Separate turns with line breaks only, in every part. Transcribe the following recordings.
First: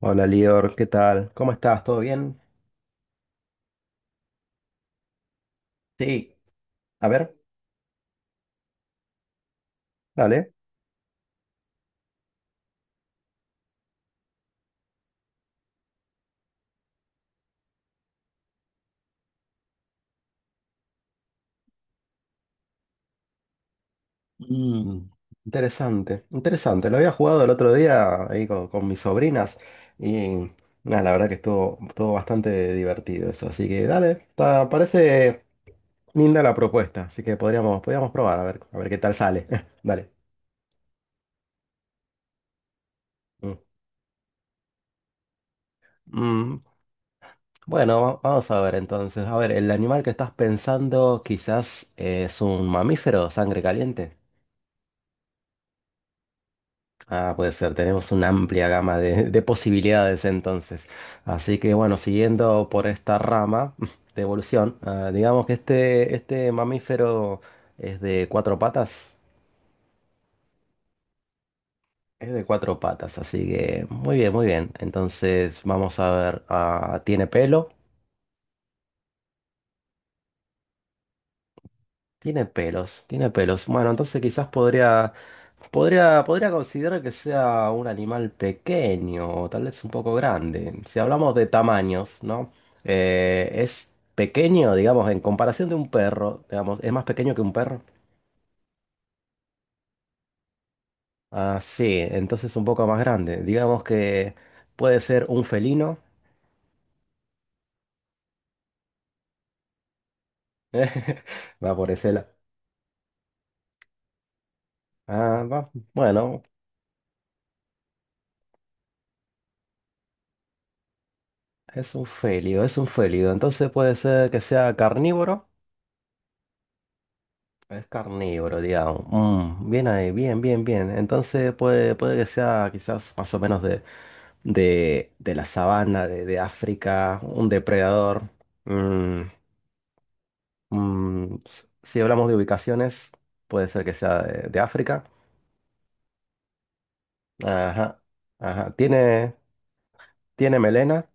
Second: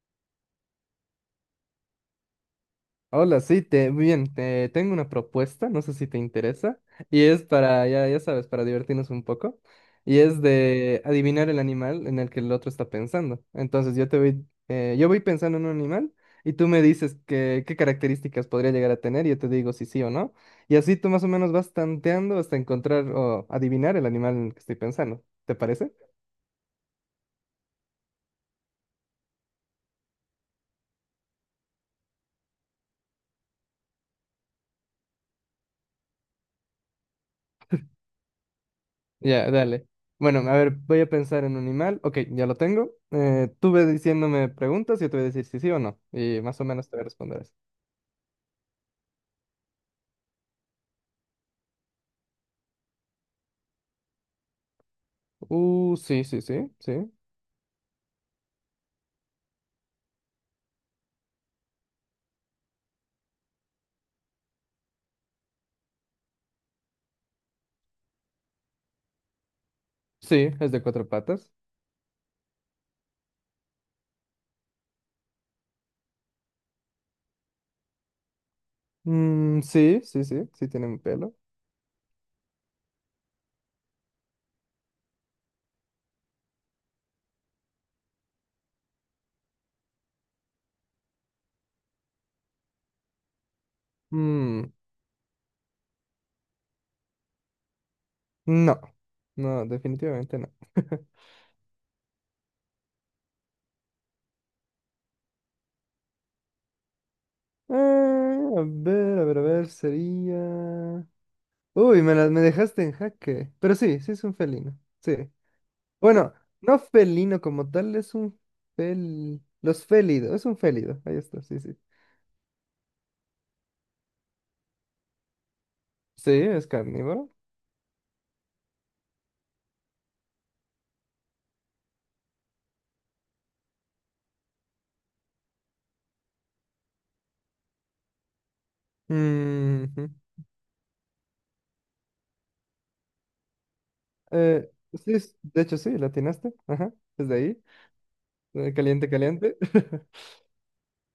Hola Lior, ¿qué tal? ¿Cómo estás? ¿Todo bien?
Hola, sí, muy bien, te tengo una propuesta, no sé si te
Sí.
interesa,
A
y
ver,
es para, ya sabes, para divertirnos un poco, y es
dale.
de adivinar el animal en el que el otro está pensando. Entonces yo voy pensando en un animal y tú me dices qué características podría llegar a tener, y yo te digo si sí o no, y así tú más o menos vas tanteando hasta encontrar o adivinar el animal en el que estoy
Mm,
pensando, ¿te parece?
interesante, interesante. Lo había jugado el otro día ahí con mis sobrinas y nada, la verdad que estuvo bastante divertido eso. Así que dale, parece linda la propuesta, así que podríamos probar a ver qué tal sale.
Ya, dale.
Dale.
Bueno, a ver, voy a pensar en un animal. Ok, ya lo tengo.
Mm.
Tú ve diciéndome preguntas y yo te voy a decir si sí o no. Y
Mm,
más o menos te voy a responder eso.
bueno, vamos a ver entonces. A ver, el animal que estás pensando quizás es un mamífero, sangre caliente.
Sí, sí, sí, sí.
Ah, puede ser, tenemos una amplia gama de posibilidades entonces. Así que bueno, siguiendo por esta rama de evolución, digamos que este mamífero es de cuatro patas.
Sí, es de cuatro patas.
Es de cuatro patas, así que muy bien, muy bien. Entonces vamos a ver, ¿tiene pelo?
Mm, sí, sí, sí, sí tiene un pelo.
Tiene pelos, tiene pelos. Bueno, entonces quizás podría... podría considerar que sea un animal pequeño o tal vez un poco grande. Si hablamos de tamaños, ¿no? Es
Mm,
pequeño, digamos, en comparación de un perro, digamos, es más pequeño que un perro.
no, no, definitivamente no.
Ah, sí, entonces un poco más grande. Digamos que puede ser un felino.
A ver, a ver, a ver, sería...
Va por
Uy,
ese lado.
me dejaste en jaque. Pero sí, sí es un felino. Sí.
Ah, va.
Bueno,
Bueno,
no felino como tal, es un fel... Los félidos, es un félido, ahí está, sí, sí.
es un félido, es un félido. Entonces puede ser que sea carnívoro.
Sí, es carnívoro.
Es carnívoro, digamos. Mm, bien ahí, bien, bien, bien. Entonces puede, puede que sea quizás más o menos de la sabana, de África, un depredador. Mm,
Ujú.
mm, si hablamos de ubicaciones, puede ser que sea de
Eh,
África.
sí, de hecho sí, la atinaste, ajá, desde ahí.
Ajá, ajá.
Caliente,
¿
caliente.
tiene melena?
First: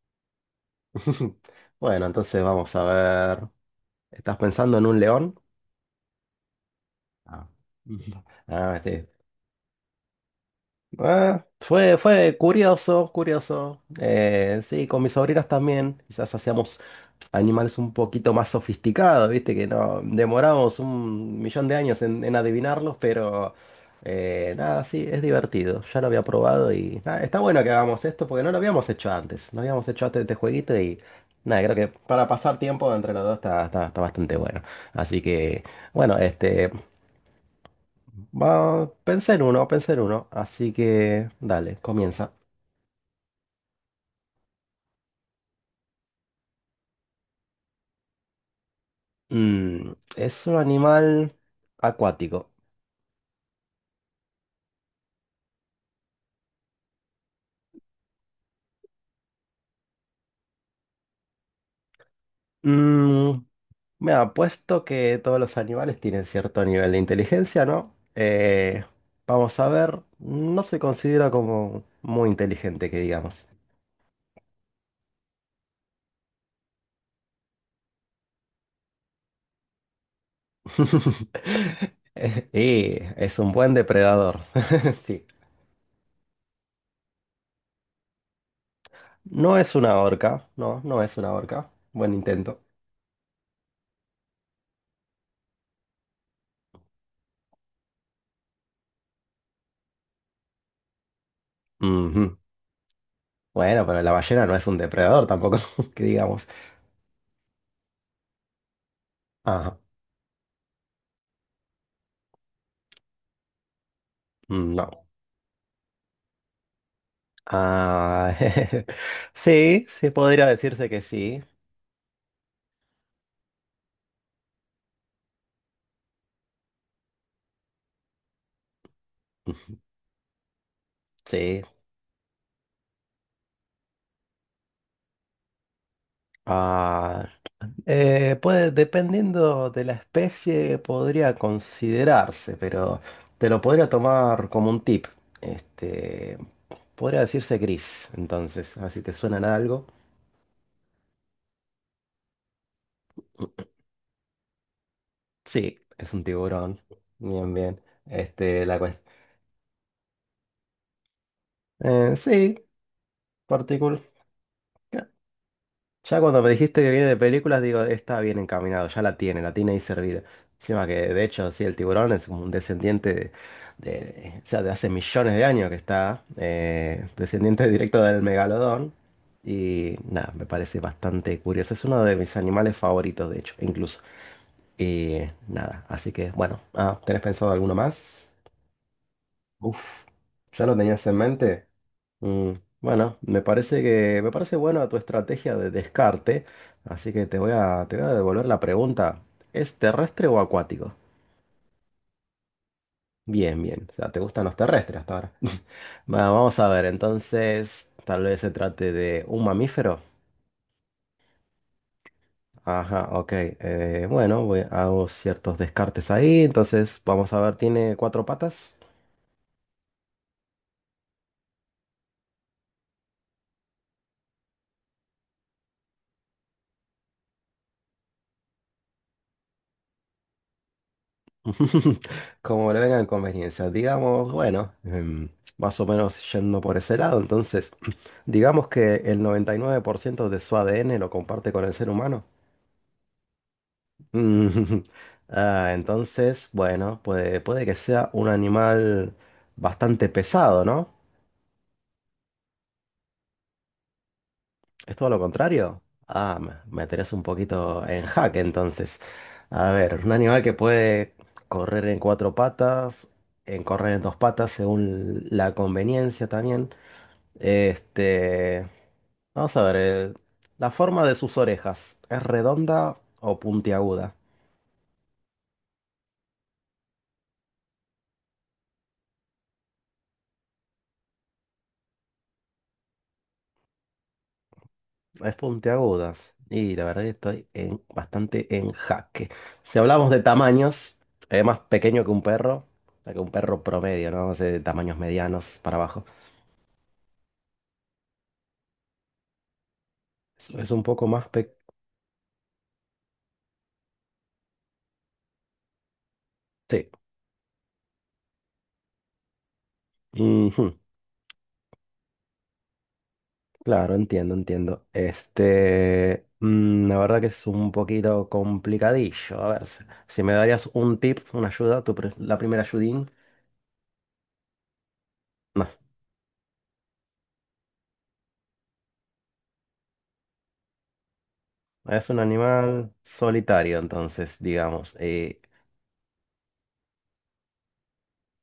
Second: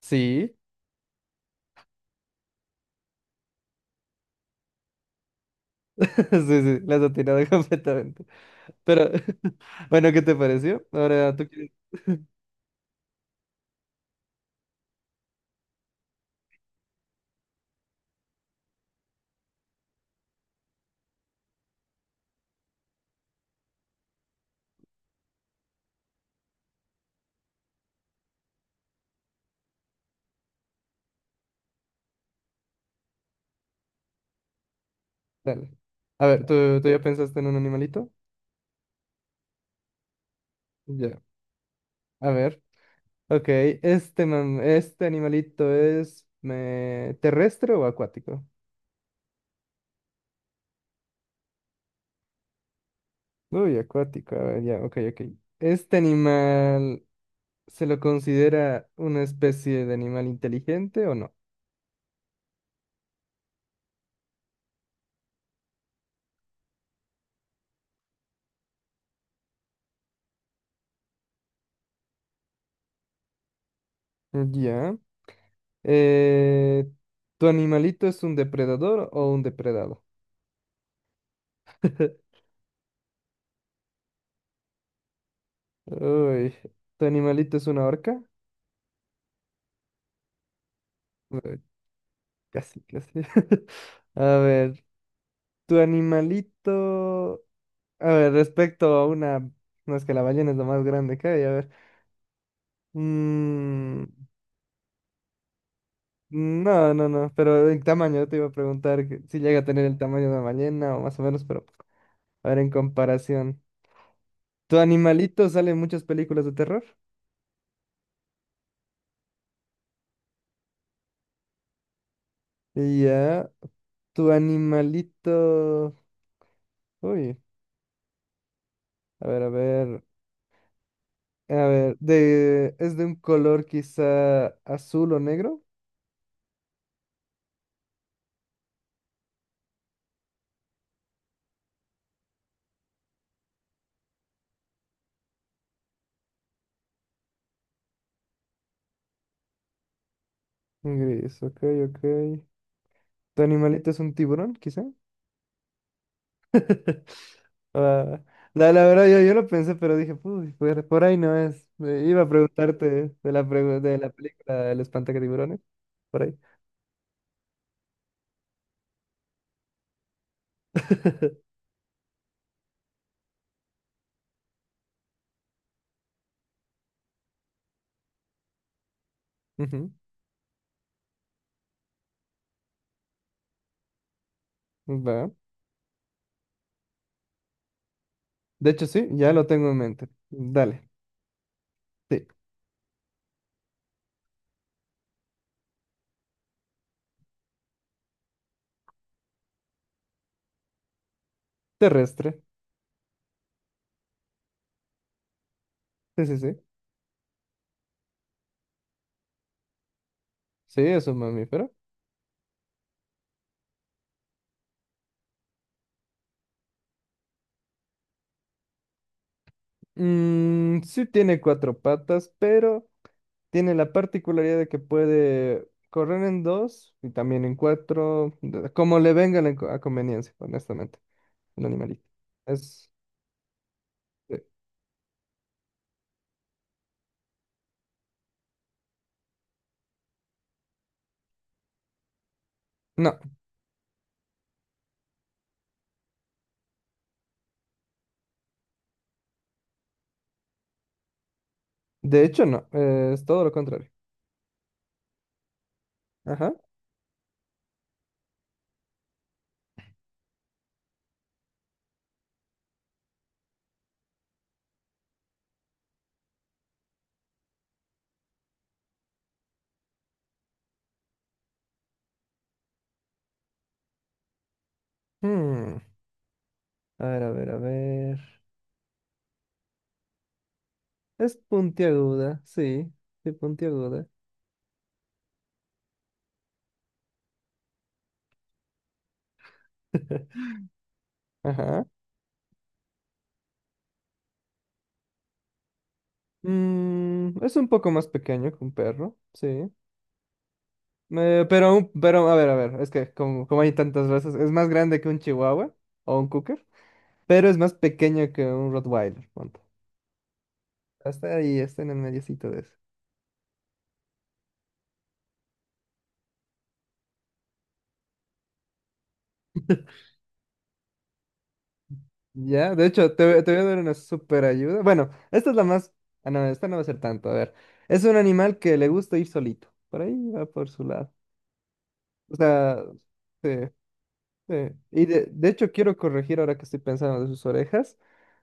Sí,
Bueno, entonces vamos a ver. ¿Estás pensando en un león?
sí, sí, la has atinado
Ah,
completamente.
Ah, sí.
Pero, bueno, ¿qué te pareció? Ahora
Ah,
tú quieres...
fue curioso, curioso. Sí, con mis sobrinas también. Quizás hacíamos animales un poquito más sofisticados, viste, que no demoramos un millón de años en adivinarlos, pero nada, sí, es divertido. Ya lo había probado y nada, está bueno que hagamos esto porque no lo habíamos hecho antes. No habíamos hecho antes este jueguito y nada, creo que para pasar tiempo entre los dos está bastante bueno. Así que,
Dale.
bueno,
A ver,
este.
¿tú ya pensaste en un animalito?
Va, pensé en uno, así
Ya,
que dale,
a
comienza.
ver. Ok, este, ¿este animalito es terrestre o acuático?
Mm, es un animal acuático.
Uy, acuático, a ver, ya, ok, ok. ¿Este animal se lo considera una especie de animal inteligente o no?
Mm, me ha puesto que todos los animales tienen cierto nivel de inteligencia, ¿no? Vamos a ver, no se considera como muy inteligente, que digamos.
Ya. Eh, ¿Tu animalito es un depredador o un depredado?
Y es un buen depredador, sí.
Uy, ¿tu animalito es una orca?
No es una orca, no, no es una
Uy,
orca. Buen intento.
casi, casi. A ver, ¿tu animalito... A ver, respecto a una... No, es que la ballena es lo más grande que hay, a ver.
Ujú. Bueno, pero
Mm,
la ballena no es un depredador tampoco, que digamos.
no, no, no, pero el tamaño, te iba a preguntar que si llega a
Ah,
tener el tamaño de una ballena o más o menos, pero a ver en comparación. Tu
no.
animalito sale en muchas películas de terror.
Ah, sí, sí, podría decirse que sí.
Y ya, tu animalito... Uy, a ver, a ver, a
Sí.
ver, es de un color quizá azul o negro.
Ah, puede, dependiendo de la especie, podría considerarse, pero te lo podría tomar como un tip. Este, podría decirse gris, entonces, a ver si te suena de algo.
Gris, ok, ok. ¿Tu animalito es un tiburón, quizá?
Sí, es un tiburón. Bien, bien.
Ah,
Este,
la,
la
la verdad,
cuestión.
yo lo pensé, pero dije, "Uy, por ahí no es. Iba a
Sí,
preguntarte de
partícula.
la película El espantatiburones,
Ya
por ahí.
cuando me dijiste que viene de películas, digo, está bien encaminado, ya la tiene ahí servida. Encima que, de hecho, sí, el tiburón es como un descendiente de, o sea, de hace millones de años que está, descendiente directo del megalodón.
Ujú,
Y nada, me parece bastante curioso. Es uno de mis animales favoritos, de hecho, incluso. Y
va.
nada, así que, bueno, ¿tenés pensado alguno más?
De hecho, sí, ya lo tengo en
Uf,
mente.
ya lo
Dale,
tenías en mente.
sí.
Mm, bueno, me parece buena tu estrategia de descarte, así que te voy a devolver la pregunta. ¿Es terrestre o acuático?
Terrestre.
Bien, bien. O sea, te gustan los terrestres hasta ahora.
Sí,
Va,
sí,
vamos
sí.
a ver, entonces, tal vez se trate de un mamífero.
Sí, es un mamífero.
Ajá, ok. Bueno, hago ciertos descartes ahí. Entonces, vamos a ver, ¿tiene cuatro patas?
Mm, sí tiene cuatro patas, pero tiene la particularidad de que puede correr en dos y también en cuatro, como le venga a conveniencia, honestamente, el animalito.
Como le
Es,
vengan conveniencias, digamos, bueno, más o menos yendo por ese lado, entonces, digamos que el 99% de su ADN lo comparte con el ser humano.
No,
Mm, entonces, bueno, puede, puede que sea un animal bastante pesado, ¿no?
de hecho no, es todo lo contrario.
¿Es todo lo contrario? Ah,
Ajá.
me tenés un poquito en jaque entonces. A ver, un animal que puede correr en cuatro patas, en correr en dos patas según la conveniencia también. Este, vamos a ver, la forma de sus orejas, ¿es redonda o puntiaguda?
Hmm, A ver, a ver, a ver. Es puntiaguda, sí, sí, puntiaguda.
Es puntiagudas. Y la verdad que bastante en jaque. Si hablamos de tamaños, es más
Ajá.
pequeño que un perro, o sea, que un perro promedio, ¿no? O sea, de tamaños medianos para abajo.
Mm, es un poco más pequeño que un perro, sí.
Es un poco más pequeño.
Pero, pero, a ver, es que como, como hay tantas razas, es más grande que un chihuahua o un cocker,
Sí.
pero es más pequeño que un Rottweiler, ponte.
Ujú.
Hasta ahí, está en el mediocito de eso.
Claro, entiendo, entiendo. Este, mm, la verdad que es un poquito complicadillo. A ver, si me darías un tip, una ayuda, la primera
Ya, de
ayudín.
hecho, te voy a dar una super ayuda. Bueno, esta es la
No,
más. Ah, no, esta no va a ser tanto. A ver. Es un animal que le gusta ir solito. Por ahí va por su lado.
es un
O sea,
animal
sí,
solitario, entonces,
sí.
digamos.
Y de hecho, quiero corregir ahora que estoy pensando de sus orejas.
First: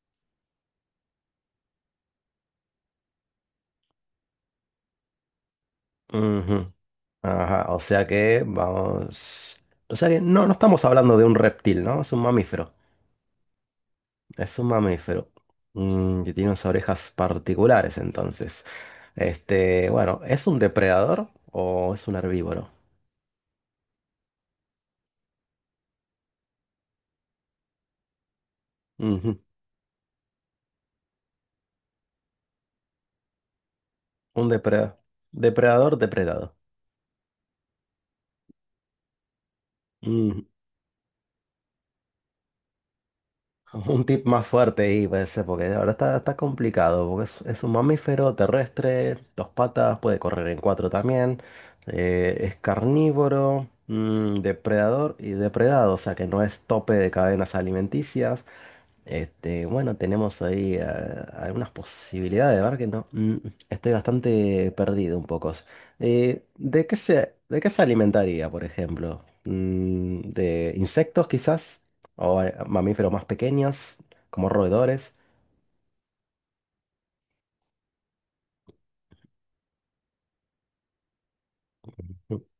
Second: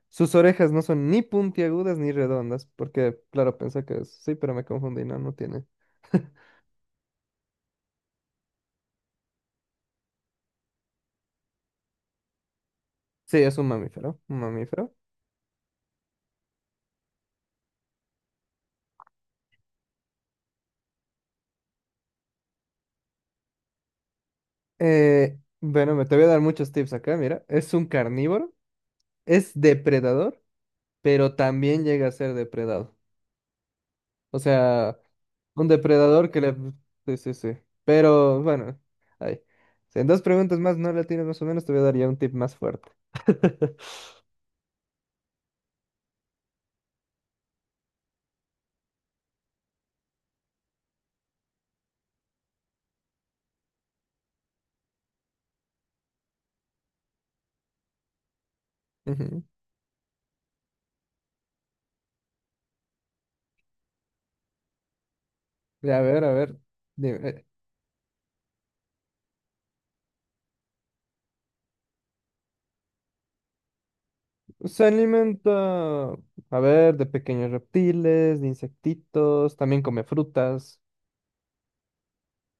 Sus orejas no son ni puntiagudas ni redondas. Porque, claro, pensé que sí, pero me confundí. No, no tiene.
Ujú. Ajá, o sea que vamos. O sea que no, no estamos hablando de un reptil, ¿no? Es un mamífero.
Sí, es un mamífero. Un
Es un
mamífero.
mamífero. Mm, que tiene unas orejas particulares, entonces. Este, bueno, ¿es un depredador o es un herbívoro?
Bueno, me te voy a dar muchos tips acá, mira. Es un carnívoro.
Ujú,
Es depredador, pero también llega a ser depredado. O
un depredador.
sea, un
Depredador,
depredador que
depredado.
le... Sí, sí, sí. Pero bueno, ahí. Si en dos preguntas más no la tienes más o menos, te voy a dar ya un tip más fuerte.
Un tip más fuerte ahí puede ser, porque ahora está, está complicado, porque es un mamífero terrestre, dos patas, puede correr en cuatro también, es carnívoro, mm, depredador y depredado, o sea que no es tope de cadenas alimenticias,
Ujú.
este, bueno, tenemos ahí algunas posibilidades, ¿verdad? Que no, mm, estoy bastante perdido un poco.
Ya, a ver, a
Eh,
ver.
¿de qué
Dime,
se, de qué se alimentaría, por ejemplo? Mm, ¿de insectos quizás? ¿O mamíferos más pequeños, como
se
roedores?
alimenta, a ver, de pequeños reptiles, de insectitos, también come frutas.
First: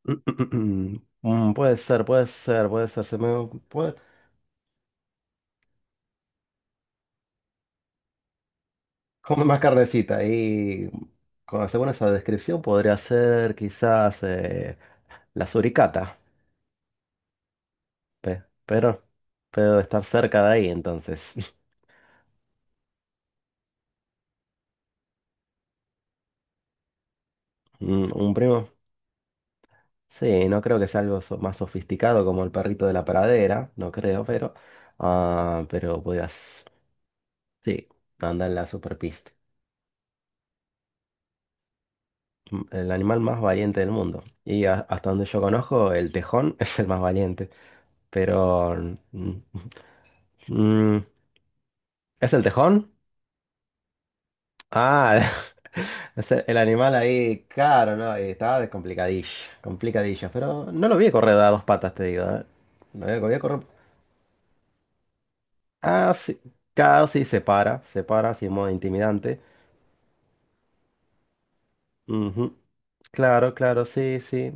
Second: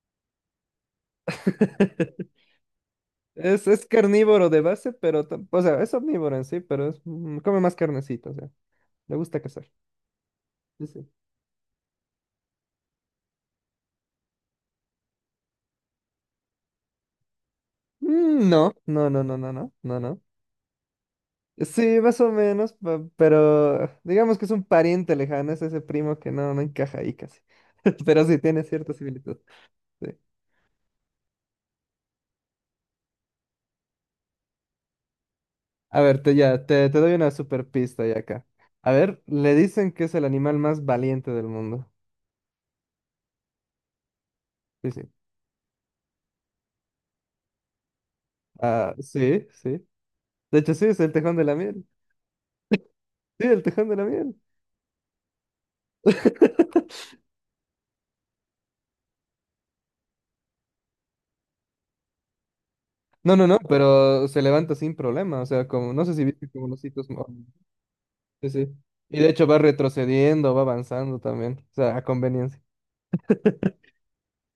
Mm, mm, puede ser, puede ser, puede ser. Se me
Es
puede
carnívoro de base, pero, o sea, es omnívoro en sí, pero es, mm, come más carnecita, o sea, le gusta
comer más
cazar.
carnecita.
Sí,
Y
sí.
según esa descripción podría ser quizás la suricata. Pe-
Mm, no,
pero,
no, no, no, no, no,
pero
no,
estar
no.
cerca de ahí, entonces.
Sí, más o menos, pero digamos que es un pariente lejano, es ese primo que no encaja ahí casi.
Mm,
Pero
¿un
sí, tiene
primo?
cierta similitud. Sí.
Sí, no creo que sea algo más sofisticado como el perrito de la pradera, no creo, pero. Ah, pero
A ver,
podrías.
te doy una super
Sí,
pista ya acá.
andar en la
A ver,
superpista.
le dicen que es el animal más valiente del mundo.
Mm, el animal más valiente del mundo. Y
Sí, sí.
hasta donde yo conozco, el tejón es el más valiente. Pero.
Ah,
Mm,
sí, sí. De hecho, sí,
mm,
es el tejón de la miel.
¿es el tejón?
Sí, el tejón de la miel.
Ah, El animal ahí, caro, ¿no? Y estaba de complicadillo, complicadillo. Pero no lo vi correr a dos patas, te digo, ¿eh? Lo
No,
vi
no,
correr.
no, pero se levanta sin problema. O sea, como, no
Ah,
sé si
sí.
viste como los hitos.
Casi se para, se para, así
Sí,
en
sí.
modo
Y de
intimidante.
hecho va retrocediendo, va avanzando también, o sea, a
Ujú.
conveniencia.
Claro, claro, sí, sí.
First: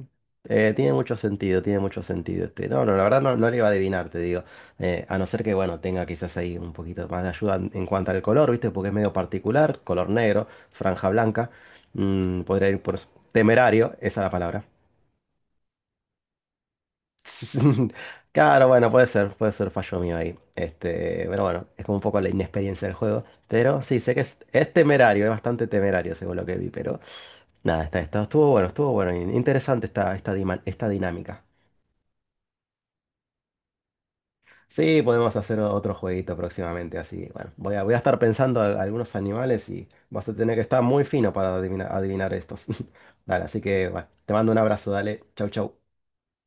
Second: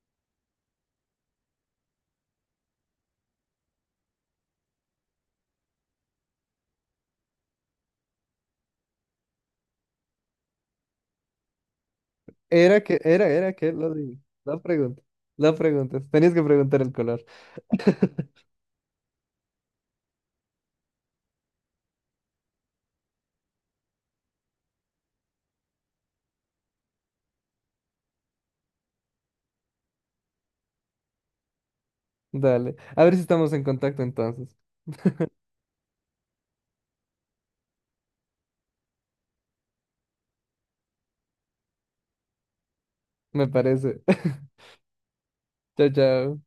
Tiene mucho sentido, tiene mucho sentido. Este. No, no, la verdad no, no le iba a adivinar, te digo. A no ser que, bueno, tenga quizás ahí un poquito más de ayuda en cuanto al color, ¿viste? Porque es medio particular, color negro, franja blanca. Mm, podría ir
Era
por
que, era que
temerario,
lo de,
esa es la
la
palabra.
pregunta, la pregunta, tenías que preguntar el color.
Claro, bueno, puede ser fallo mío ahí. Este, pero bueno, es como un poco la inexperiencia del juego. Pero sí, sé que es temerario, es bastante temerario según lo que vi, pero nada, estuvo bueno, estuvo bueno. Interesante esta dinámica.
Dale, a ver si estamos en contacto entonces,
Sí, podemos hacer otro jueguito próximamente, así. Bueno, voy a estar pensando algunos animales y vas a tener que estar muy fino para adivinar, adivinar estos. Dale,
me
así que
parece.
bueno, te mando un abrazo, dale. Chau,
Chao,
chau.
chao.